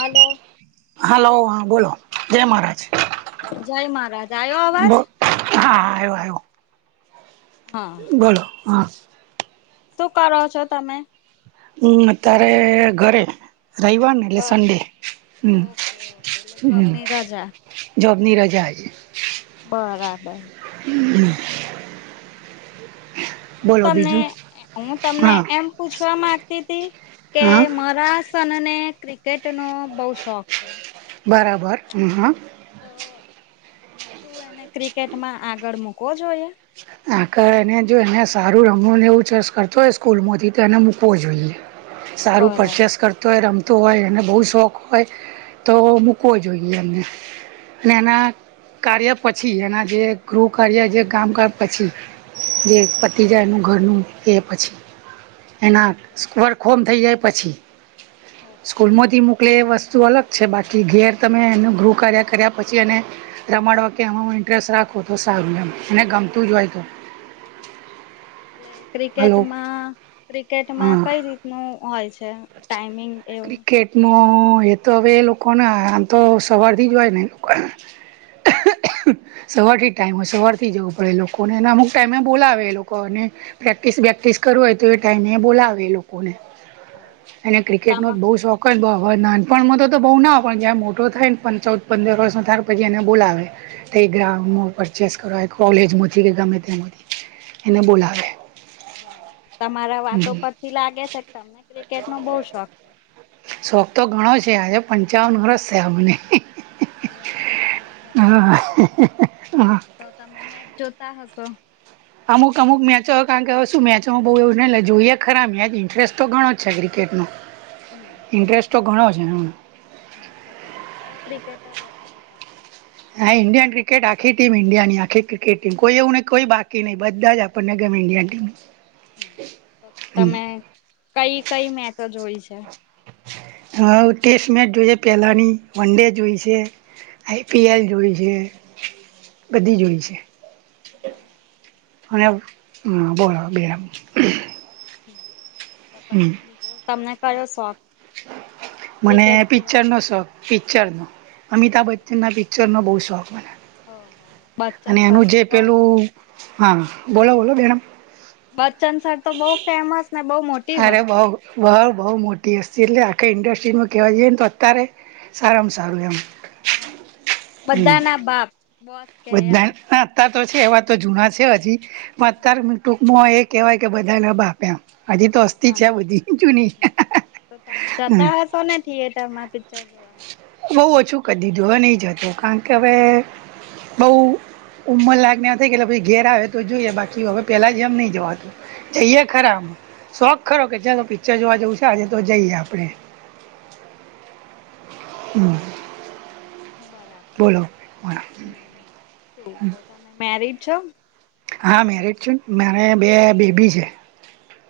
Hello hello હા બોલો જય મહારાજ જય મહારાજ આવ્યો અવાજ? બો હા આવ્યો-આવ્યો હા બોલો હા શું કરો છો તમે? હમ અત્યારે ઘરે રવિવાર ને એટલે બર સન્ડે ઓકે ઓકે એટલે હમ જોબની રજા જોબની રજા આજે બરાબર હ હું બોલો તમને બીજું હું તમને હા એમ પૂછવા માંગતી હતી કે હા મારા હસબન્ડે ને ક્રિકેટ નો બઉ શોખ છે. બરાબર હ-હા તો શું એને ક્રિકેટમાં આગળ મૂકવો જોઈએ? આ એને જો એને સારું રમવું એવું જસ્ટ કરતો હોય સ્કૂલ માંથી તો એને મૂકવો જોઈએ સારું બરાબર પરચેસ કર ય રમતો હોય એ બહુ શોખ હોય તો મૂકવો જોઈએ એમને અને એના કાર્ય પછી એના જે ગૃહકાર્ય જે કામકા પછી જે પતિજાયનું ઘરનું એ પછી એના ઓકે વર્ક હોમ થઈ જાય પછી, ઓકે સ્કૂલમાંથી મૂક એ એ વસ્તુ અલગ છે, બાકી ઘેર તમે એનું ગૃહ કાર્ય કર્યા પછી એને રમડ વ કે એમાં ઇન્ટરેસ્ટ રાખો તો સારૂ મને ગમતું જ હોય તો. એટલે હલો ક્રિકેટમાં ક્રિકેટમાં હા કઈ રીતનું હોય છે? ટાઈઇમિંગ એવું ન એ તો હવે એ લોકો ના આમ તો સવારથી જ હોય ને. સવારથી જ ટાઈમ હોય સવારથી જવું પડે લોકોને એને અમુક ટાઈમે એ બોલાવે એ લોકો અને પ્રેક્ટિસ બેેક્ટિસ કરવું હોય તો એ ટાઈમે એ બોલાવે એ લોકોને. બરાબર એને ક્રિકેટ તમા નો જ બહુ શોખ બ નાનપણમાં તો બહુ ના હો પણ જ્યાં મોટો થાય ને પણ ચૌદ પંદર વર્ષ તાર પછી એને બોલાવે. ગ્ર પરચેસ કર કોલેજમાંથી, કે ગમે તેથી એને બોલાવે. બરાબર તમારા વાતો પરથી લાગે છે, કે તમને ક્રિકેટ નો બહ શોખ. છે. શોખ તો ગણો છે આજે પંચાવન વર્ષ થ મને. એવું છે એમ અચ્છા. હા હા. તો તમે મેચ જોતા હશો? અમુક અમુક મેચો કારણ કે શું મેચોમાં બહુ એવું નને લે જોઈએ ખરા મેચ ઇન્ટરેસ્ટ તો ઘણો જ છે ક્રિકેટનો. હમ. ઇન્ટરેસ્ટ તો ઘણો છે એમ. હ તો તમને કયો ક્રિકેટર વધારે પસંદ? હા ઇન્ડિયન ક્રિકે આખી ટીમ ઈન્ડિયાની આખ ક્રિકેટ ટીમ કો એવું નહી કો બાકી નહીં બધા જ આપ અ ઉપનગમ એ અ ટી. [unintelligible] તો તમે કઈ કઈ મેચ જોઈ છે? હ ટેસ્ટ મેચ જોઈ છે પહેલાની વનડે જોઈ છે. આઈ પી એલ જોઈ છે બધી જોઈ છે. બરાબર. અને બોરાબ બેરા. તો હમ પછી બીજું તમને ક્યો શોખ? મને ક્રિકેટ સિવાય? પિક્ચરનો શોખ પિક્ચરનો અમિતાભ બચ્ચનના પિકચર. ચ્રણનો બહુ શોખ મને. હ હ અને બચ્ચંચ એનું જે કહ. [unintelligible] પેલું હા બોલો બોલો બેેડ. બચ્ચનસર તો બહુ ફેમસ ને બહુ મોટી અરે બઉ હસ્તી. બહ બઉુ મોટી હસ્તી એટલે આખા ઇન્ડસ્ટ્રીમાં કેવા જઈએ ને તો અત્યારે સારમ સારું એમ. હા હમ બધા ના બાપ બસ. બધા નાતતો છે એવાતો જૂના છે હજી અત્યંર હા ટૂંકમાં એ કહેવાય કે બધાને બાપ્યા. હજી તો હા. હસ્તી છે હા આ બધી જૂનીહ. તમે જતા તો ને યેટર પિક્ચર જોવા. બહ ઓછું કરી દીધું હ નહી જતું કારણ કે હવે બઉ. ઉંમર લાગને થ કેટ ઘેર આવે તો જોઈએ બાકી હવે પેલા જેમ નઈ જવાતું. જઈએ ખરા આ શોખ ખરો કે જે પિક્ચર જોવા જેવું છે આજતો જઈએ આપડે. હમ. બરાબર. બોલો હ. હમ શું તો તમે મેરડ છો? હા મેરડ છે મારે બે બેબી છે.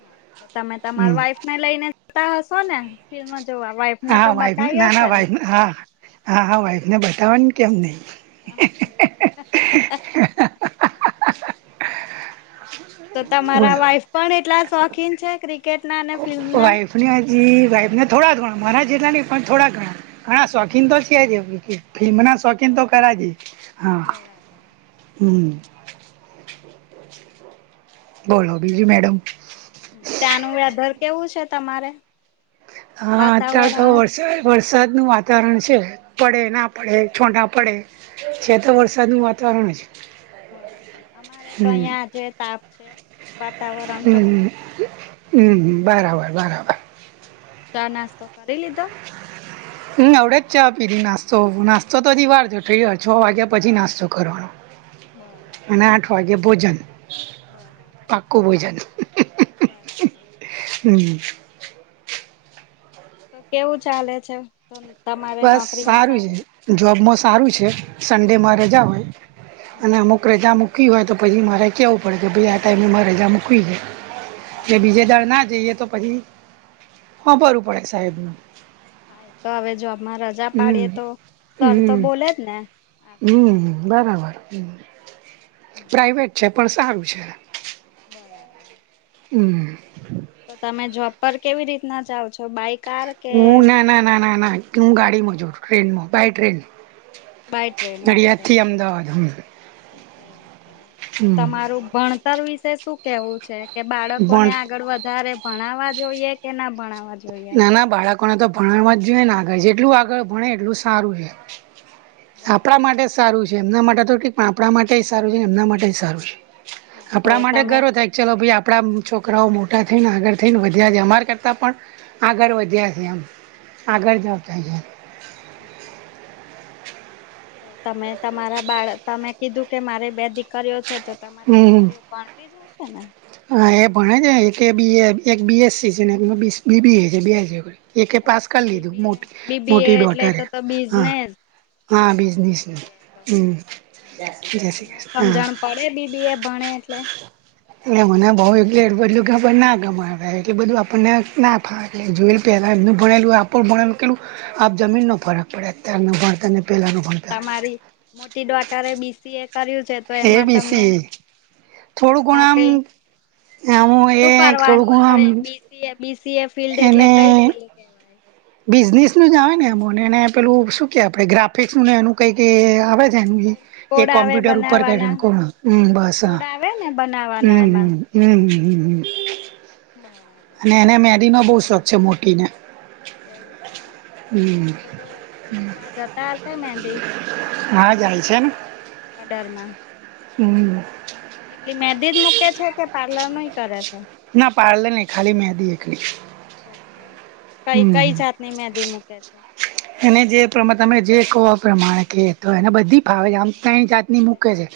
હા તો તમે તમારે હમ વાઈફ ને લઈને જતા હશો ને ફિલ્મ જોવા વાઈફ ને હા તો વાઇફ બતાવી ના ના હશે ને વાાઈફ હા હા હા વાઇફને બતાવાનું કેમ નય. હા. તો તમારા બોલો વાઈફ પણ એટલા શોખીન છે ક્રિકેટના અને ફિલ્મના. હા જી વાઈફને થોડા ઘણા મારા જેટલા નહીં પણ થોડા ઘણા ઘણા શોખીન તો છે જ એ કે. ફિલ્મ ના શોખીનતો ખરાજ એ હા બરાબર હમમ. બોલો બીજુ મેડમ. ત્યાંનું વેધર કેવું છે તમારે? હા ત્યાં તો વાતાવરણ વર્ષ વરસાદનું વાતાવરણ છે પડેના પડે છોટા પડે. છે તો વરસાદનું વાતાવરણ જ. બરાબર અમારે તો હમ અહિયાં આજે તાપ છે, વાતાવરણ ચોખ્ખું છે. હમમ બરાબર બરાબર. ચા, નાસ્તો કરી લીધો? હમમ અવડેજ ચા પીધી નાસ્તો નાસ્તો તો હજી વાર છે છ વાગ્યા પછી નાસ્તો કરવાનો. બરાબર. આજે ભોજન બરાબર પાક્કું બરાબર. હમમ. તો કેવું ચાલે છે તમારે બસ નોકરીમાં છે સારું ને. જોબમાં સારું છે સન્ડેમાં હમ રજા હોય અને હમ અમુક રજા મૂકીવી હોય તો પછી મારે કેહેવું પડે કે ભાઈ આ ટાઈમેમાં રજા મૂકવી છે. ને બીજે બરાબર દાડે ના જઈએ તો પછી હાભરવુ પડે સાહેબ નું હા એ તો હવે જોબમાં રજા પાડીએ હમ તો સર તો હમ બોલે જ ને હમ આગળથી બરાબર હમ પ્રાઇવેટ છે પણ સારું છે. બરાબર. હમમ. તો તમે જોબ પર કેવી રીતના જાવ છો બાઈક હું ના ના ના ના ના હું ગાડીમાં જવું ટ્રેનમાં by train. By train Nadiad okay થી અમદાવાદ હમમ. ઓકે ઓકે તો તમારું ભણતર વિશે શું કેવું છે? કે બાળકોને પણ આગળ વધારે ભણાવવા જોઈએ કે ના ભણાવવા જોઈએ. ના ના બાળકોને તો ભણવવા જ જોઈએ ને આગળ જેટલું આગળ ભણે એટલું સારું છે. આપણા બરાબર માટે સારું છે એમના માટે તો ઠીક પણ આપણા માટે સારું છે ને એમના માટે બી સારું છે. હા તો આપણા માટે તમે ગર્વ થાય ચલો ભાઈ આપણા છોકરાઓ મોટા થઈને આગળ થઈને વધ્યા છે અમારા કરતાં પણ આગળ વધ્યા છે એમ આગળ જતા છે. ઓકે. તો તમે તમારા બાળ તમે કીધું કે મારી બે દીકરીઓ છે તો તમારી હમ દીકરીઓ પણ તી જ હશે ને હા એ ભણે છે એક એ બી એ એક બીએસ સી છે ને બી બી એ છે બે છે. એકે પાસ ઓહો કરી લીધું બીબી એ બીબી એ મોટી એટલે ડોટરે તો તો હા. બિઝનેસ હા બિઝનેસ છે એ તો હમમ જય શ્રી કષણ હા. એ બી બી એ ભણે એટલે એટલે મને બઉ એલે એ બધલું ખબર ના ગમે એટલે બધું આપણને ના ફાવે. એ જોઈન પહેલાં એમનું ભણેેલું આપણું ભણેલું કેટલું આભ જમીનનો ફરક. પણ અતારનું ભણતર અને પહેલાનું ભણતર. મોટી દોટરે બી સી એ કર્યું છે તો એ એમાં બી તમને સી થોડું ઘણું એમાં કંઈ આમ આમ એ સુું થોડું કરવાનું ઘણું આમ આવે બી સ બી સી એ ફિલ્ડ એટલે એને કઈ ફિલ્ડ? કહેવાય બિઝનેસ નું જ આવે ને, એ મને એને પેલું શું કે આપડે ગ્રાફિક્સ ને એનું કંઈ એ આવે છ એ કોડ આવે કોમ્પ્યુટર ઉપર બનાવાના [unintelligible] હમ્મ બસ હા. કોડ આવે ને બનાવાના એમાં હમ્મ-હમ્મ. હમ્મ-હમ્મ-હમ્મ-હમ્મ. બરાબ અને એને મેદીનો બહુ શોખ છે મોટીને. એવું છે એમ. ઓહ હમ તો-તો મૂકવા જતા હશે મેદી હા જાય છે ને. ઓર્ડરમાં. હમ્મ. એટલે મેદી જ મૂકે છે કે પાર્લર નુંય કરે છે? ના પાર્લર નહીં, ખાલી મેદી એકલી. ઓકે. હમ કંઈ-કંઈ જાતની મેદી મૂકે છે? એને જે પ્રમા તમે જે કહો એ પ્રમાણે કહે તો એને બધી ફાવે છે આમ તઈન જાતની એટલે મૂકે છે.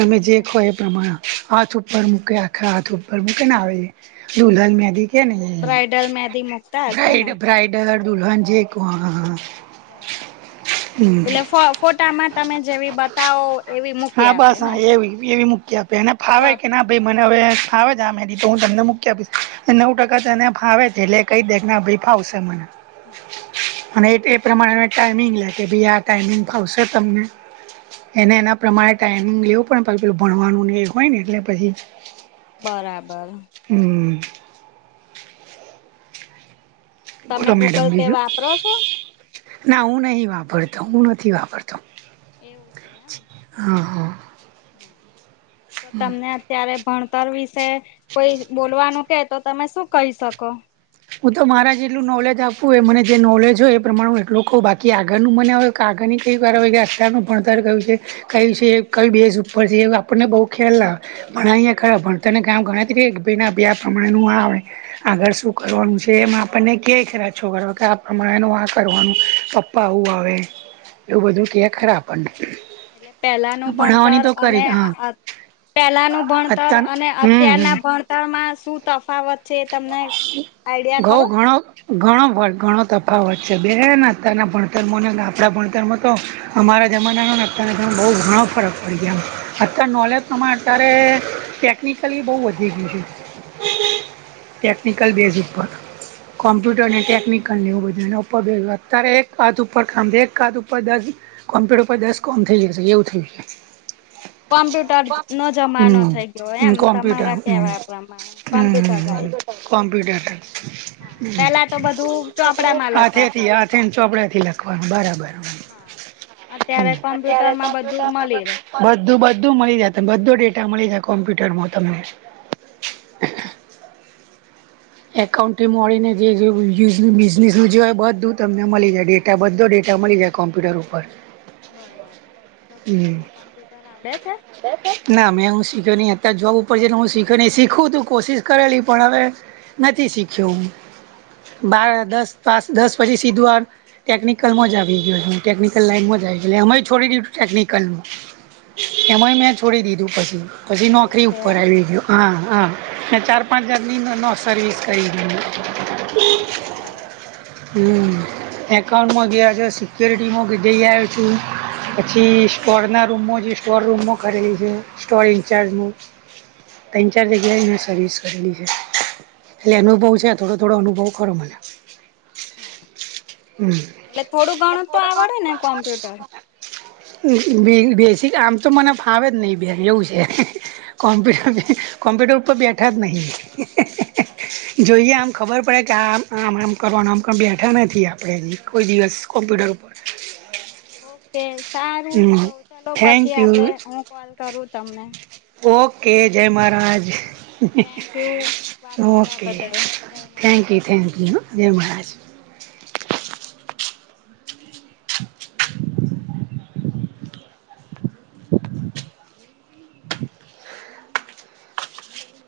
તમે જે એટલે કહો એ પ્રમાણે. હાથ ઉપર હા મૂકે આખા હાથ ઉપર મૂકે ને આવી, દુલ્હન હા મેદી કેને એ. બ્રાઈડલ [unintelligible] ને બ્રાઈડ બ્રાઈડલ, દુલ્હન જે કહો, હા. બરાબર. હમ્મ. હમ એટલે ફો ફોટામાં તમે જેવી બતાવો એવી મૂકી હા આપે બસ, ને હા એવી. એવી મૂકી આપે એને ફાવે કે ના કોપી ભાઈ મને હવે ફાવે છે આ મેદી, તો હું તમને મૂકી આપીશ. એ નવ ટકા તને ફાવે છે એટલે કંઈ દે કે ના ભઈ ફાવશે મને. હા. અને એ તે પ્રમાણે ટાઈમિંગ લે કે ભઈ આ ટાઈમિંગ ફાવશે તમને? એને એના પ્રમાણે ટાઈમિંગ લેવું પડે ને પછી પેલું ભણવાનું ને એ હોય ને એટલે પછી બરાબર. હમ્મ. તમે બોલો મેડમ ગૂગલ પે બીજું. વાપરો છો ના હું નહીં વાપરતો, હું નથી વાપરતો. એવું છે એમ. હા, હા. હા. તો તમને આ ત્યારે ભણતર વિશે કોઈ જ બોલવાનું કહે તો તમે શું કહી શકો? હું તો મારા જેટલું નોલેજ આપવું હોય એ મને જે નોલેજ હોય એ પ્રમાણે હું એટલું કઉ, બાકી આગળનું મને હવે કાગળની કંઈ [unintelligible] હોય કે આટલાનું ભણતર કયું છે કયું છે, કંઈ બેઝ ઉપર છે એ આપણને બહું ખ્યાલ ના આવે. ભણાયા ખરા. ભણતર ને [unintelligible] કે ભઈ ના આ પ્રમાણેનું આ આવડે. આ [unintelligible] કરવાનું છે એમાં આપણને ક્યાંય [unintelligible] કે આ પ્રમાણે નું આ કરવાનું, પપ્પા આવું આવે. એવું બધું ક્યે ખરા આપણને. એટલે પહેલાનું ભણાવવાની ભણતર તો અને કરી હા અત પહેલાનું ભણતર અત્યાર અને હમ હમ અત્યારના ભણતરમાં શું તફાવત છે એ તમને આઈડિયા ખરો? ઘઉં ઘણો ઘણો વ ઘણો તફાવત છે બેન અતારના ભણતરમોને આપણા ભણતરમો તો, અમારા જમાનામાં અત્યાર બહુ ઘણો ફરક પડી ગયા. અતાર નોલેજ તમામાં અત્યારે ટેકનિકલી બહુ વધી ગયું છે. ટેકનિકલ બેઝિક પર, કોમ્પ્યુટર ને ટેકનિકલને એવું બધાગ અત્યારે એક હાથ ઉપર કામ એક કા ઉપર દસ, કોમ્પ્યુટર પર દસ કોમ થઈ જશે એવું થયું છે. કોમ્પ્યુટર નો જમાનો થઇ ગયો હમ એમ કોમ્પ્યુટર તમારા હમ કેવાય પ્રમાણે, કોમ્પ્યુટર ભાઇ, હમ કોમ્પ્યુટર પેલા તો બધું ચોપડામાં હાથે થી લખાતું હતું. હાથીન, ચોપડા થી લખવાનું બરાબર, હા અત્યારે કોમ્પ્યુટરમાં મળી રહે. બધું બધું મળી જાય ત બધો ડેટા મળી જાય કોમ્પ્યુટરમાં તમને, એકાઉન્ટથી મળીને જે યુઝ બિઝનેસનું જો બધું તમને મળી જાય ડેટ બધો ડેટા મળી જાય કોમ્પ્યુટર ઉપર, બરાબર તો શું હમ તમને કોમ્પ્યુટર આવડે છે. ના મેં હું શીખ્યો નહી અત્યારે જોબ ઉપર છે ને હું શીખ્યો ન શીખું તું કોશિશ કરેલી, પણ હવે નથી શીખ્યો હું, બાર બરાબર દસ પાંચ દસ પછી સીધો આર, ટેકનિકલમાં જ આવી ગયો છે હું ટેકનિકલ લાઈનમાં જ આવી ગય અમે છોડી દીધું છું ટેકનિકલમાં, હા. એમાંય મેં છોડી બરાબર દીધું પછી, પછી એવું નોકરી છે. ઉપર આવી ગયું, હા હા મે ચાર ઓહો જર્ની [unintelligible] માં ન સર્વિસ કરી ને, બરાબર, હમ એકાઉન્ટમાં ગયા છે સિક્યુરિટીમાં જઈ આવ્યો છું. પછી સ્ટોર ના રૂમો જે સ્ટોર રૂમમાં ખરીલી છે સ્ટોર ઇન્ચાર્જ નુ. ત્રણ ચાર જગ્યાએ મૈં સર્વિસ કરેલી છે, એટલે અનુભવ છે થોડો થોડો અનુભવ ખરો મને. હા હમ એટલે થોડું ગણત તો આવડે ને કોમ્પ્યુટર. બેસીક આમ તો મને ફાવે જ નહી બેન એવું છે. એવું છે. કોમ્પ્યુટર કોમ્પ્યુટર ઉપર બેઠાત નહી. જોઈએ આમ ખબર પડે કે આમ આમ આમ કરવાનું આમ ક બેઠા નથી આપણે એ કોઈ દિવસ. કોમપ્યટર ઉપર, [inaudible] ઓકે સારું હમ તો ચલો થેન્ક પછી યુ આપડે હું કોલ કરું તમને, ઓકે, જય મહારાજ. થેન્ક યુ વાત કરવા ઓકે, બદલ જય મહારાજ. થેન્કયુ થેન્ક યુ હ જય મહારાજ.